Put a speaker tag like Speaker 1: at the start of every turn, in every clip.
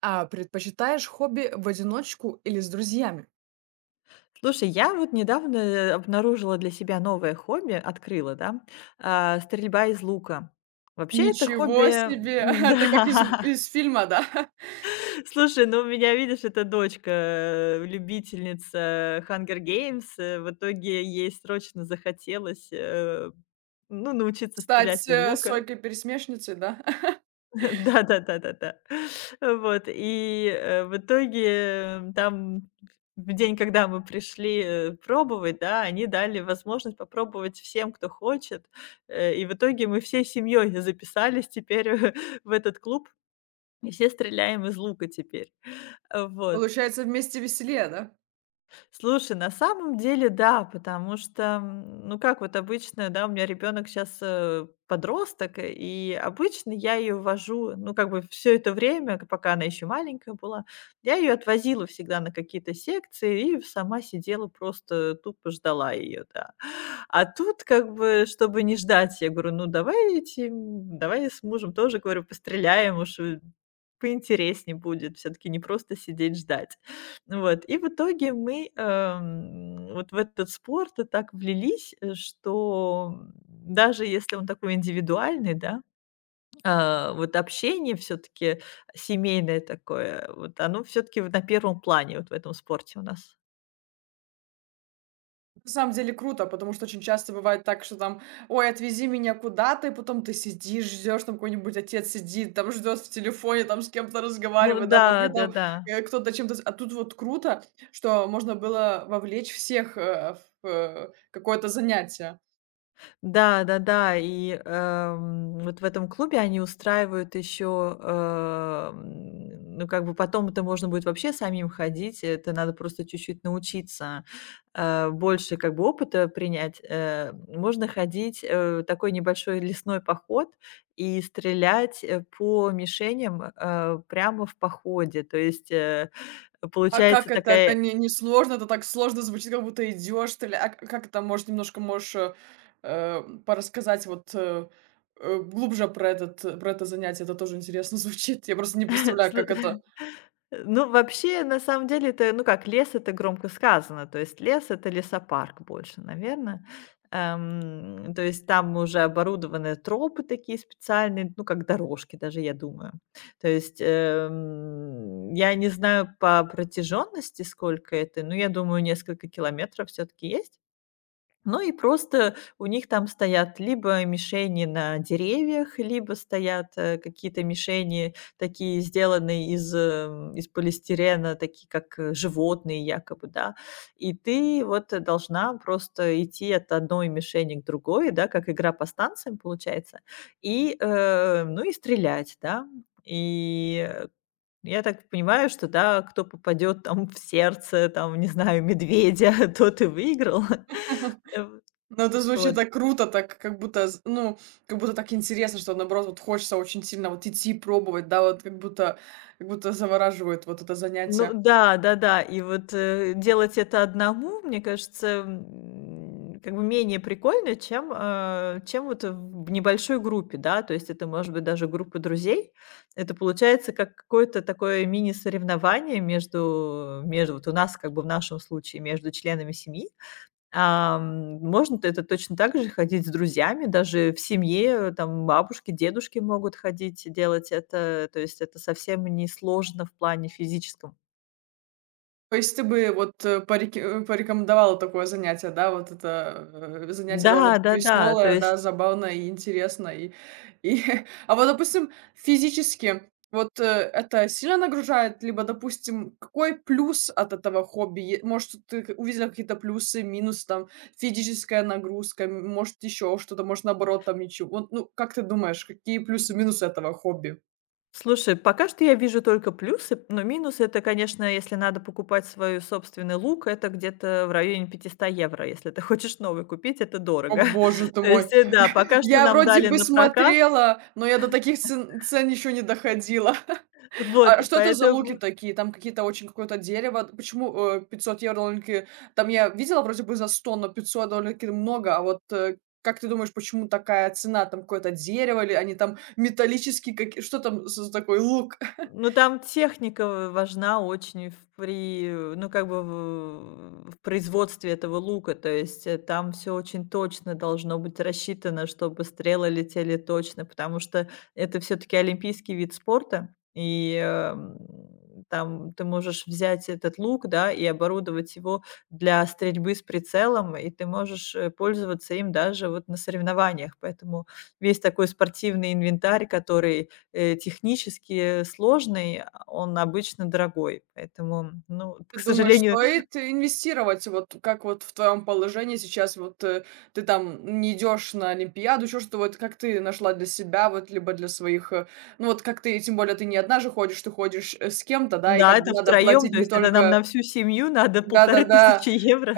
Speaker 1: А предпочитаешь хобби в одиночку или с друзьями?
Speaker 2: Слушай, я вот недавно, обнаружила для себя новое хобби, открыла, да, стрельба из лука. Вообще это хобби,
Speaker 1: Ничего себе! Это как из
Speaker 2: да.
Speaker 1: из фильма, да?
Speaker 2: Слушай, ну у меня, видишь, это дочка, любительница Hunger Games. В итоге ей срочно захотелось, ну, научиться
Speaker 1: Стать,
Speaker 2: стрелять из лука.
Speaker 1: Сойкой-пересмешницей, да?
Speaker 2: Да-да-да-да-да. Вот, и, в итоге, там в день, когда мы пришли, пробовать, да, они дали возможность попробовать всем, кто хочет. И в итоге мы всей семьей записались теперь в этот клуб, и все стреляем из лука теперь. Вот.
Speaker 1: Получается, вместе веселее, да?
Speaker 2: Слушай, на самом деле, да, потому что, ну, как вот обычно, да, у меня ребенок сейчас подросток, и обычно я ее вожу, ну, как бы все это время, пока она еще маленькая была, я ее отвозила всегда на какие-то секции и сама сидела просто тупо ждала ее, да. А тут, как бы, чтобы не ждать, я говорю, ну, давайте, давай с мужем тоже, говорю, постреляем, уж, поинтереснее будет, все-таки не просто сидеть ждать. Вот, и в итоге мы, вот в этот спорт и так влились, что, даже если он такой индивидуальный, да, вот общение все таки семейное такое, вот оно все таки на первом плане вот в этом спорте у нас.
Speaker 1: На самом деле круто, потому что очень часто бывает так, что там: "Ой, отвези меня куда-то", и потом ты сидишь, ждешь, там какой-нибудь отец сидит, там ждет в телефоне, там с кем-то
Speaker 2: Ну
Speaker 1: разговаривает, да,
Speaker 2: да,
Speaker 1: пока там,
Speaker 2: да-да.
Speaker 1: кто-то чем-то з а тут вот круто, что можно было вовлечь всех, в, какое-то занятие.
Speaker 2: Да-да-да, и, вот в этом клубе они устраивают еще, ну, как бы потом это можно будет вообще самим ходить, это надо просто чуть-чуть научиться, больше как бы опыта принять. Можно ходить, такой небольшой лесной поход и стрелять, по мишеням, прямо в походе. То есть,
Speaker 1: А как
Speaker 2: получается
Speaker 1: это? Это
Speaker 2: такая...
Speaker 1: не сложно, это так сложно звучит, как будто идешь, что ли. А к как это, может, немножко можешь, порассказать вот, глубже про про это занятие? Это тоже интересно звучит. Я просто не представляю,
Speaker 2: Сл
Speaker 1: как это.
Speaker 2: Ну, вообще, на самом деле, это, ну как, это громко сказано. То есть это лесопарк больше, наверное. То есть там уже оборудованы тропы такие специальные, ну, как дорожки даже, я думаю. То есть, я не знаю по протяженности сколько это, но я думаю, несколько километров все таки есть. Ну и просто у них там стоят либо мишени на деревьях, либо стоят, какие-то мишени, такие сделанные из, из полистирена, такие как, животные якобы, да. И ты вот, должна просто идти от одной мишени к другой, да, как игра по станциям получается, и, ну и стрелять, да. И, я так понимаю, что, да, кто попадет там в сердце, там, не знаю, медведя, тот и выиграл.
Speaker 1: Но это звучит
Speaker 2: Вот.
Speaker 1: так круто, так как будто з ну, как будто так интересно, что наоборот вот хочется очень сильно вот идти пробовать, да, вот как будто завораживает вот это
Speaker 2: Ну
Speaker 1: занятие.
Speaker 2: да, да-да. И вот, делать это одному, мне кажется, как бы менее прикольно, чем вот в небольшой группе, да. То есть это может быть даже группа друзей. Это получается как какое-то такое мини-соревнование между вот у нас, как бы в нашем случае, между членами семьи. Можно, т это точно так же ходить с друзьями, даже в семье, там бабушки, дедушки могут ходить и делать это. То есть это совсем не сложно в плане физическом.
Speaker 1: То есть ты бы вот, порекомендовала такое занятие, да? Вот это, занятие довольно-таки
Speaker 2: Да-да-да, то
Speaker 1: веселое,
Speaker 2: есть,
Speaker 1: да, забавное и интересно и а вот, допустим, физически вот, это сильно нагружает? Либо, допустим, какой плюс от этого хобби? Е может, ты к увидела какие-то плюсы, минусы, там, физическая нагрузка, может, еще что-то, может, наоборот, там ничего. Вот, ну, как ты думаешь, какие плюсы, минусы этого хобби?
Speaker 2: слушай, пока что я вижу только плюсы, но это, конечно, если надо покупать свой собственный лук, это где-то в районе 500 евро. Если ты хочешь новый купить, это
Speaker 1: О
Speaker 2: дорого.
Speaker 1: боже ты
Speaker 2: То
Speaker 1: мой!
Speaker 2: есть, да, пока что
Speaker 1: Я
Speaker 2: нам
Speaker 1: вроде
Speaker 2: дали
Speaker 1: бы
Speaker 2: на прокат.
Speaker 1: смотрела, но я до таких цен еще не доходила. А
Speaker 2: Вот,
Speaker 1: что это за луки
Speaker 2: поэтому...
Speaker 1: такие? Там какие-то очень какое-то дерево. Почему, 500 евро довольно-таки... Там я видела вроде бы за 100, но 500 довольно-таки много. А вот, как ты думаешь, почему такая цена? Там какое-то дерево или они там металлические какие? Что там за такой лук?
Speaker 2: Ну, там техника важна очень ну, как бы в производстве этого лука. То есть, там все очень точно должно быть рассчитано, чтобы стрелы летели точно, потому что это все таки олимпийский вид спорта. И, там ты можешь взять этот лук, да, и оборудовать его для стрельбы с прицелом, и ты можешь, пользоваться им даже вот на соревнованиях. Поэтому весь такой спортивный инвентарь, который, технически сложный, он обычно дорогой. Поэтому, ну,
Speaker 1: Ты
Speaker 2: к
Speaker 1: думаешь,
Speaker 2: сожалению,
Speaker 1: стоит инвестировать, вот как вот в твоем положении сейчас, ты там не идешь на Олимпиаду, еще что, вот как ты нашла для себя, вот либо для своих, ну вот как ты, тем более ты не одна же ходишь, ты ходишь с кем-то, да, и
Speaker 2: да,
Speaker 1: как бы
Speaker 2: это
Speaker 1: надо
Speaker 2: втроем,
Speaker 1: платить
Speaker 2: то
Speaker 1: не
Speaker 2: есть это нам
Speaker 1: только,
Speaker 2: на всю семью надо полторы
Speaker 1: да-да-да,
Speaker 2: тысячи евро.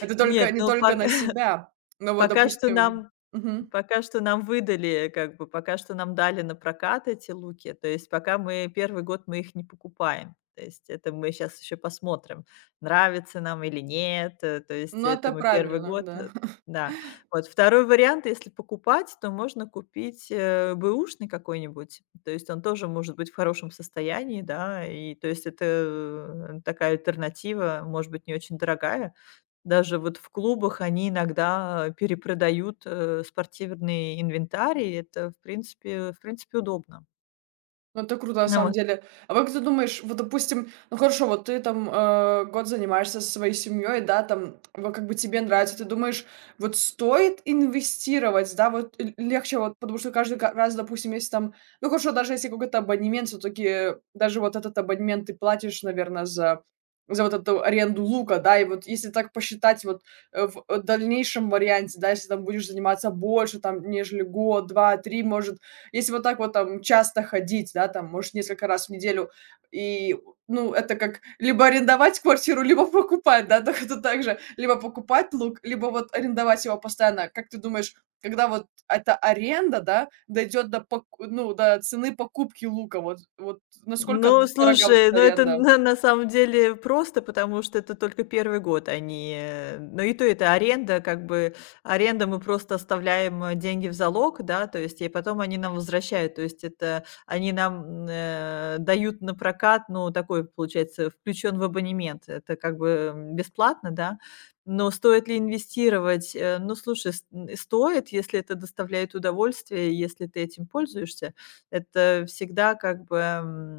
Speaker 1: это только
Speaker 2: Нет,
Speaker 1: не
Speaker 2: ну,
Speaker 1: только
Speaker 2: пок
Speaker 1: на себя, но вот
Speaker 2: пока что
Speaker 1: допустим,
Speaker 2: нам
Speaker 1: мгм.
Speaker 2: Пока что нам выдали, как бы, пока что нам дали на прокат эти луки. То есть пока мы первый год мы их не покупаем. То есть это мы сейчас еще посмотрим, нравится нам или нет. То есть
Speaker 1: Ну
Speaker 2: это
Speaker 1: это
Speaker 2: мы первый
Speaker 1: правильно,
Speaker 2: год,
Speaker 1: да.
Speaker 2: да. Вот второй вариант, если покупать, то можно купить, бэушный какой-нибудь. То есть он тоже может быть в хорошем состоянии, да. И то есть это, такая альтернатива, может быть, не очень дорогая. Даже вот в клубах они иногда, перепродают, спортивный инвентарь, и это, в принципе, удобно.
Speaker 1: Ну, это круто, на самом
Speaker 2: Вот.
Speaker 1: деле. А вот как ты думаешь, вот, допустим, ну хорошо, вот ты там год занимаешься со своей семьей, да, там, вот как бы тебе нравится, ты думаешь, вот стоит инвестировать, да, вот легче, вот, потому что каждый раз, допустим, если там, ну хорошо, даже если какой-то абонемент, все-таки даже вот этот абонемент ты платишь, наверное, за вот эту аренду лука, да, и вот если так посчитать вот в дальнейшем варианте, да, если там будешь заниматься больше, там, нежели год, два, три, может, если вот так вот там часто ходить, да, там, может, несколько раз в неделю, и, ну, это как либо арендовать квартиру, либо покупать, да, так это так же. Либо покупать лук, либо вот арендовать его постоянно. Как ты думаешь, когда вот эта аренда, да, дойдет до пок ну, до цены покупки лука, вот насколько
Speaker 2: Ну,
Speaker 1: дорога вот
Speaker 2: слушай,
Speaker 1: эта
Speaker 2: ну это
Speaker 1: аренда?
Speaker 2: на самом деле просто, потому что это только первый год, они, ну и то это аренда, как бы аренда, мы просто оставляем, деньги в залог, да, то есть и потом они нам возвращают. То есть это они нам, дают на прокат, ну, такой, получается, включен в абонемент. Это как бы, бесплатно, да. Но стоит ли инвестировать? Ну, слушай, с н стоит, если это доставляет удовольствие, если ты этим пользуешься. Это всегда как бы...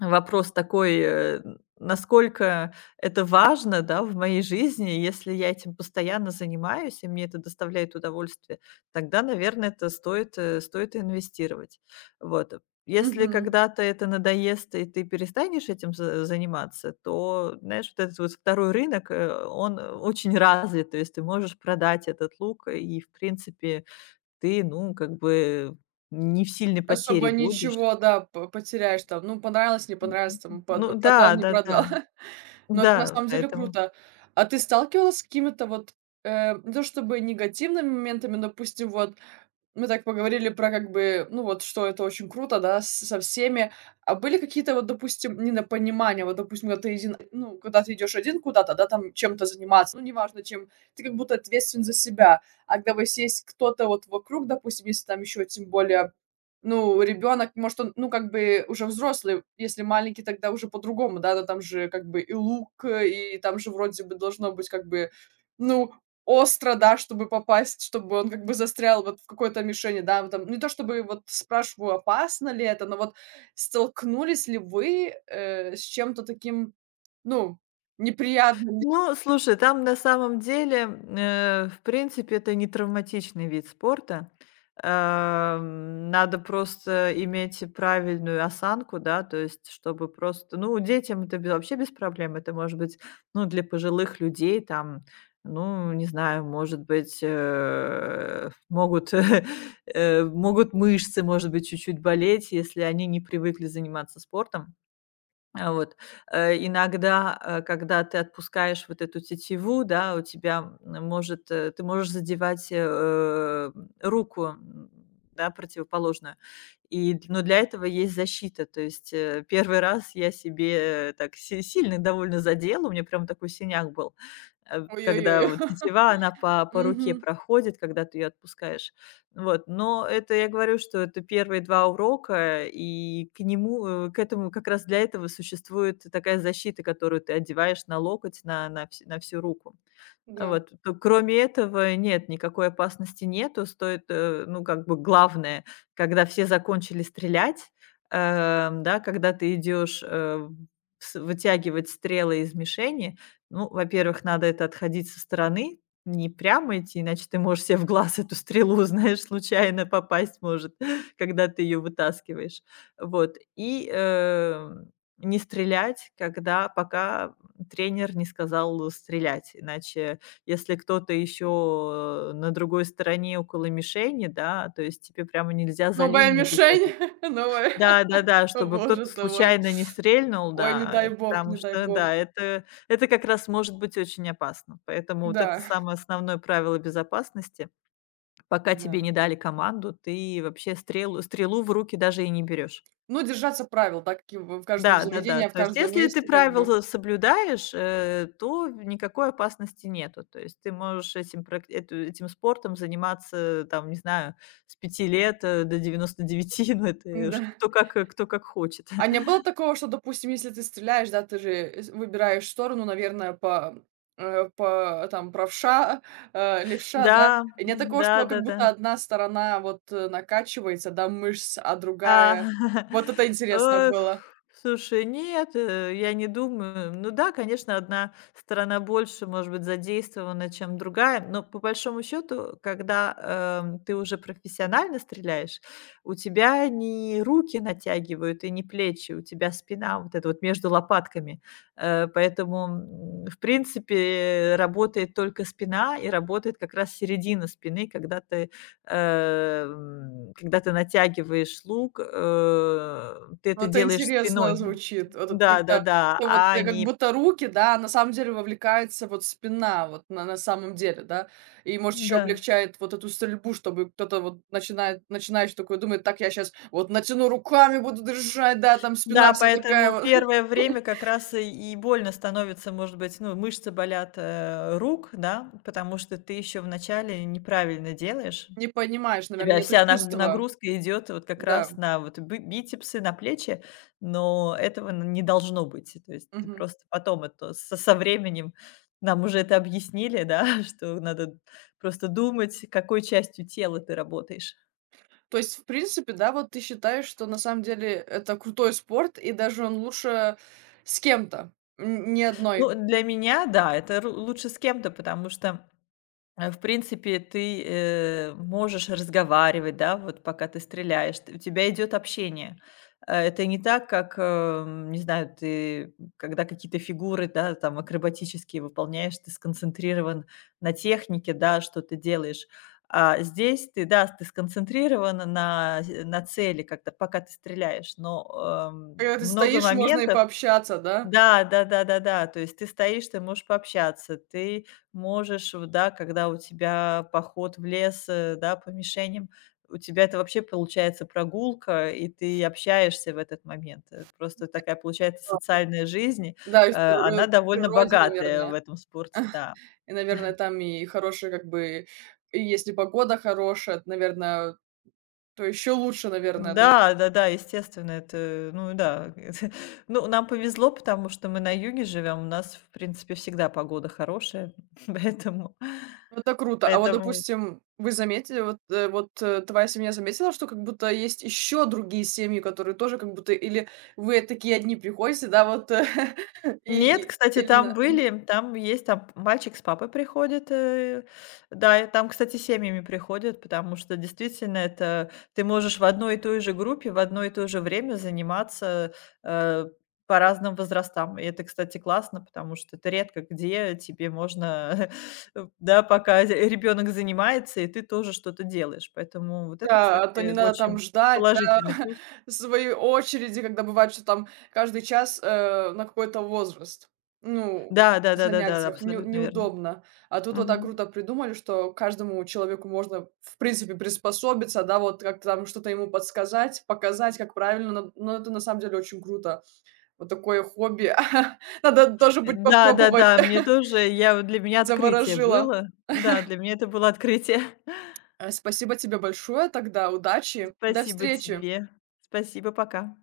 Speaker 2: Вопрос такой, насколько это важно, да, в моей жизни. Если я этим постоянно занимаюсь и мне это доставляет удовольствие, тогда, наверное, это стоит инвестировать. Вот. Если
Speaker 1: Мгм.
Speaker 2: когда-то это надоест и ты перестанешь этим заниматься, то, знаешь, вот этот вот второй рынок, он, очень развит, то есть ты можешь продать этот лук, и, в принципе, ты, ну, как бы не в сильной потере
Speaker 1: Особо
Speaker 2: будешь.
Speaker 1: ничего, да, п потеряешь там. Ну, понравилось, не понравилось, там,
Speaker 2: Ну
Speaker 1: под продал,
Speaker 2: да,
Speaker 1: не
Speaker 2: да,
Speaker 1: продал.
Speaker 2: да.
Speaker 1: Но это на
Speaker 2: Да,
Speaker 1: самом деле
Speaker 2: поэтому.
Speaker 1: круто. А ты сталкивалась с какими-то вот, не то чтобы негативными моментами, допустим, вот мы так поговорили про как бы, ну вот, что это очень круто, да, со всеми. А были какие-то вот, допустим, недопонимания, вот, допустим, когда ты один, ну, когда ты идешь один куда-то, да, там чем-то заниматься, ну, неважно чем, ты как будто ответственен за себя. А когда вот есть кто-то вот вокруг, допустим, если там еще тем более, ну, ребенок, может, он, ну, как бы уже взрослый, если маленький, тогда уже по-другому, да, да, там же как бы и лук, и там же вроде бы должно быть как бы ну, остро, да, чтобы попасть, чтобы он как бы застрял вот в какой-то мишени, да, вот там. Не то чтобы вот спрашиваю, опасно ли это, но вот столкнулись ли вы, с чем-то таким, ну, неприятным?
Speaker 2: Ну, слушай, там на самом деле, в принципе, это не травматичный вид спорта. Надо просто иметь правильную осанку, да, то есть чтобы просто, ну, детям это бе вообще без проблем. Это может быть, ну, для пожилых людей там, ну, не знаю, может быть, могут мышцы, может быть, чуть-чуть болеть, если они не привыкли заниматься спортом. А вот, иногда, когда ты отпускаешь вот эту тетиву, да, у тебя, ты можешь задевать, руку, да, противоположную. И, д но для этого есть защита. То есть, 1 раз я себе, так си сильно довольно задела, у меня прям такой синяк был,
Speaker 1: Ой-ой-ой.
Speaker 2: когда вот тетива, она по руке
Speaker 1: Мгм.
Speaker 2: проходит, когда ты ее отпускаешь. Вот, но это я говорю, что это первые 2 урока, и к этому как раз для этого существует такая защита, которую ты одеваешь на локоть, на всю руку. А
Speaker 1: Да.
Speaker 2: вот, то кроме этого нет, никакой опасности нету. Стоит, ну, как бы главное, когда все закончили стрелять, да, когда ты идешь, э, с вытягивать стрелы из мишени, ну, во-первых, надо это отходить со стороны, не прямо идти, иначе ты можешь себе в глаз эту стрелу, знаешь, случайно попасть может, когда ты ее вытаскиваешь. Вот. И, не стрелять, когда пока тренер не сказал стрелять, иначе если кто-то еще, на другой стороне около мишени, да, то есть тебе прямо нельзя за
Speaker 1: Новая
Speaker 2: линию
Speaker 1: мишень,
Speaker 2: выходить.
Speaker 1: новая.
Speaker 2: Да-да-да,
Speaker 1: О
Speaker 2: чтобы кто-то
Speaker 1: боже твой,
Speaker 2: случайно не стрельнул,
Speaker 1: ой, не
Speaker 2: да,
Speaker 1: дай бог,
Speaker 2: потому
Speaker 1: не дай
Speaker 2: что,
Speaker 1: бог.
Speaker 2: да, это как раз может быть очень опасно. Поэтому вот это
Speaker 1: Да,
Speaker 2: самое основное правило безопасности. Пока тебе
Speaker 1: да.
Speaker 2: не дали команду, ты вообще стрелу в руки даже и не берешь.
Speaker 1: Ну, держаться правил, да, каким в каждом
Speaker 2: Да,
Speaker 1: заведении,
Speaker 2: да-да.
Speaker 1: а в
Speaker 2: То есть
Speaker 1: каждом
Speaker 2: если ты
Speaker 1: месте как бы.
Speaker 2: правила соблюдаешь, то никакой опасности нету. То есть ты можешь этим прак эту этим спортом заниматься, там, не знаю, с 5 лет, до 99, ну, это уж
Speaker 1: Да.
Speaker 2: кто как хочет.
Speaker 1: А не было такого, что, допустим, если ты стреляешь, да, ты же э, с выбираешь сторону, наверное, по, по там правша, левша,
Speaker 2: Да,
Speaker 1: да? И нет такого, что как
Speaker 2: да-да-да.
Speaker 1: будто одна сторона вот, накачивается, да, мышц, а
Speaker 2: А,
Speaker 1: другая... Вот это интересно
Speaker 2: э,
Speaker 1: было.
Speaker 2: слушай, нет, я не думаю. Ну да, конечно, одна сторона больше, может быть, задействована, чем другая, но по большому счету, когда, ты уже профессионально стреляешь, у тебя не руки натягивают и не плечи, у тебя спина вот это вот между лопатками. Поэтому, в принципе, работает только спина и работает как раз середина спины, когда ты натягиваешь лук, ты
Speaker 1: Ну,
Speaker 2: это
Speaker 1: это
Speaker 2: делаешь
Speaker 1: интересно
Speaker 2: спиной.
Speaker 1: звучит. Вот это как-то,
Speaker 2: Да-да-да,
Speaker 1: что вот,
Speaker 2: а
Speaker 1: как
Speaker 2: они.
Speaker 1: будто руки, да, на самом деле вовлекается вот спина, вот на самом деле, да. И, может, еще
Speaker 2: Да.
Speaker 1: облегчает вот эту стрельбу, чтобы кто-то вот начинает, начинающий такой думает, так я сейчас вот натяну руками, буду держать, да, там спина
Speaker 2: Да,
Speaker 1: вся такая
Speaker 2: поэтому
Speaker 1: вот.
Speaker 2: первое время как раз и больно становится, может быть, ну, мышцы болят, рук, да, потому что ты еще вначале неправильно делаешь.
Speaker 1: Не понимаешь,
Speaker 2: У
Speaker 1: наверное,
Speaker 2: тебя
Speaker 1: нету
Speaker 2: вся
Speaker 1: чувства.
Speaker 2: нагрузка идет вот как
Speaker 1: Да.
Speaker 2: раз на вот бы бицепсы, на плечи, но этого н не должно быть. То есть ты
Speaker 1: Мгм.
Speaker 2: просто потом это со временем нам уже это объяснили, да, что надо просто думать, какой частью тела ты работаешь.
Speaker 1: То есть, в принципе, да, вот ты считаешь, что на самом деле это крутой спорт, и даже он лучше с кем-то, не одной.
Speaker 2: Ну, для меня, да, это ру лучше с кем-то, потому что, в принципе, ты, можешь разговаривать, да, вот пока ты стреляешь. Т У тебя идет общение. Это не так, как, не знаю, ты, когда какие-то фигуры, да, там акробатические выполняешь, ты сконцентрирован на технике, да, что ты делаешь. А здесь ты, да, ты сконцентрирован на цели, когда пока ты стреляешь. Но,
Speaker 1: Когда ты
Speaker 2: много
Speaker 1: стоишь, можно и
Speaker 2: моментов...
Speaker 1: пообщаться, да?
Speaker 2: Да, да-да-да-да. То есть ты стоишь, ты можешь пообщаться, ты можешь, в да, когда у тебя поход в лес, да, по мишеням, у тебя это вообще получается прогулка, и ты общаешься в этот момент. Просто такая получается
Speaker 1: Да.
Speaker 2: социальная жизнь,
Speaker 1: Да, и
Speaker 2: она
Speaker 1: в
Speaker 2: довольно
Speaker 1: природе,
Speaker 2: богатая в
Speaker 1: наверное.
Speaker 2: этом спорте, да.
Speaker 1: И, наверное, там и хорошая как бы и если погода хорошая, наверное, то еще лучше, наверное, да?
Speaker 2: Да, да-да, естественно, это, ну да, это, ну, нам повезло, потому что мы на юге живем, у нас, в принципе, всегда погода хорошая, поэтому
Speaker 1: Ну, это круто. А вот,
Speaker 2: поэтому.
Speaker 1: допустим, вы заметили, вот, твоя семья заметила, что как будто есть еще другие семьи, которые тоже как будто или вы такие одни приходите, да, вот,
Speaker 2: Нет,
Speaker 1: и
Speaker 2: кстати, там
Speaker 1: или...
Speaker 2: были, там есть, там мальчик с папой приходит, да, и там, кстати, семьями приходят, потому что действительно это ты можешь в одной и той же группе, в одно и то же время заниматься, э, по разным возрастам. И это, кстати, классно, потому что это редко где тебе можно, да, пока ребенок занимается, и ты тоже что-то делаешь. Поэтому вот это,
Speaker 1: Да, а то не
Speaker 2: кстати,
Speaker 1: надо там
Speaker 2: очень
Speaker 1: ждать, да,
Speaker 2: положительный плюс.
Speaker 1: своей очереди, когда бывает, что там каждый час, на какой-то возраст. Ну,
Speaker 2: Да,
Speaker 1: в
Speaker 2: да-да-да-да,
Speaker 1: занятиях не
Speaker 2: абсолютно верно.
Speaker 1: неудобно. А тут вот так
Speaker 2: Мгм.
Speaker 1: круто придумали, что каждому человеку можно, в принципе, приспособиться, да, вот как-то там что-то ему подсказать, показать, как правильно. Но это на самом деле очень круто. Вот такое хобби. Надо тоже будет попробовать.
Speaker 2: Да-да-да, мне тоже, я вот для меня открытие
Speaker 1: Заворожило.
Speaker 2: было. Да, для меня это было открытие.
Speaker 1: Э, спасибо тебе большое тогда. Удачи и до
Speaker 2: Спасибо
Speaker 1: встречи!
Speaker 2: тебе. Спасибо, пока.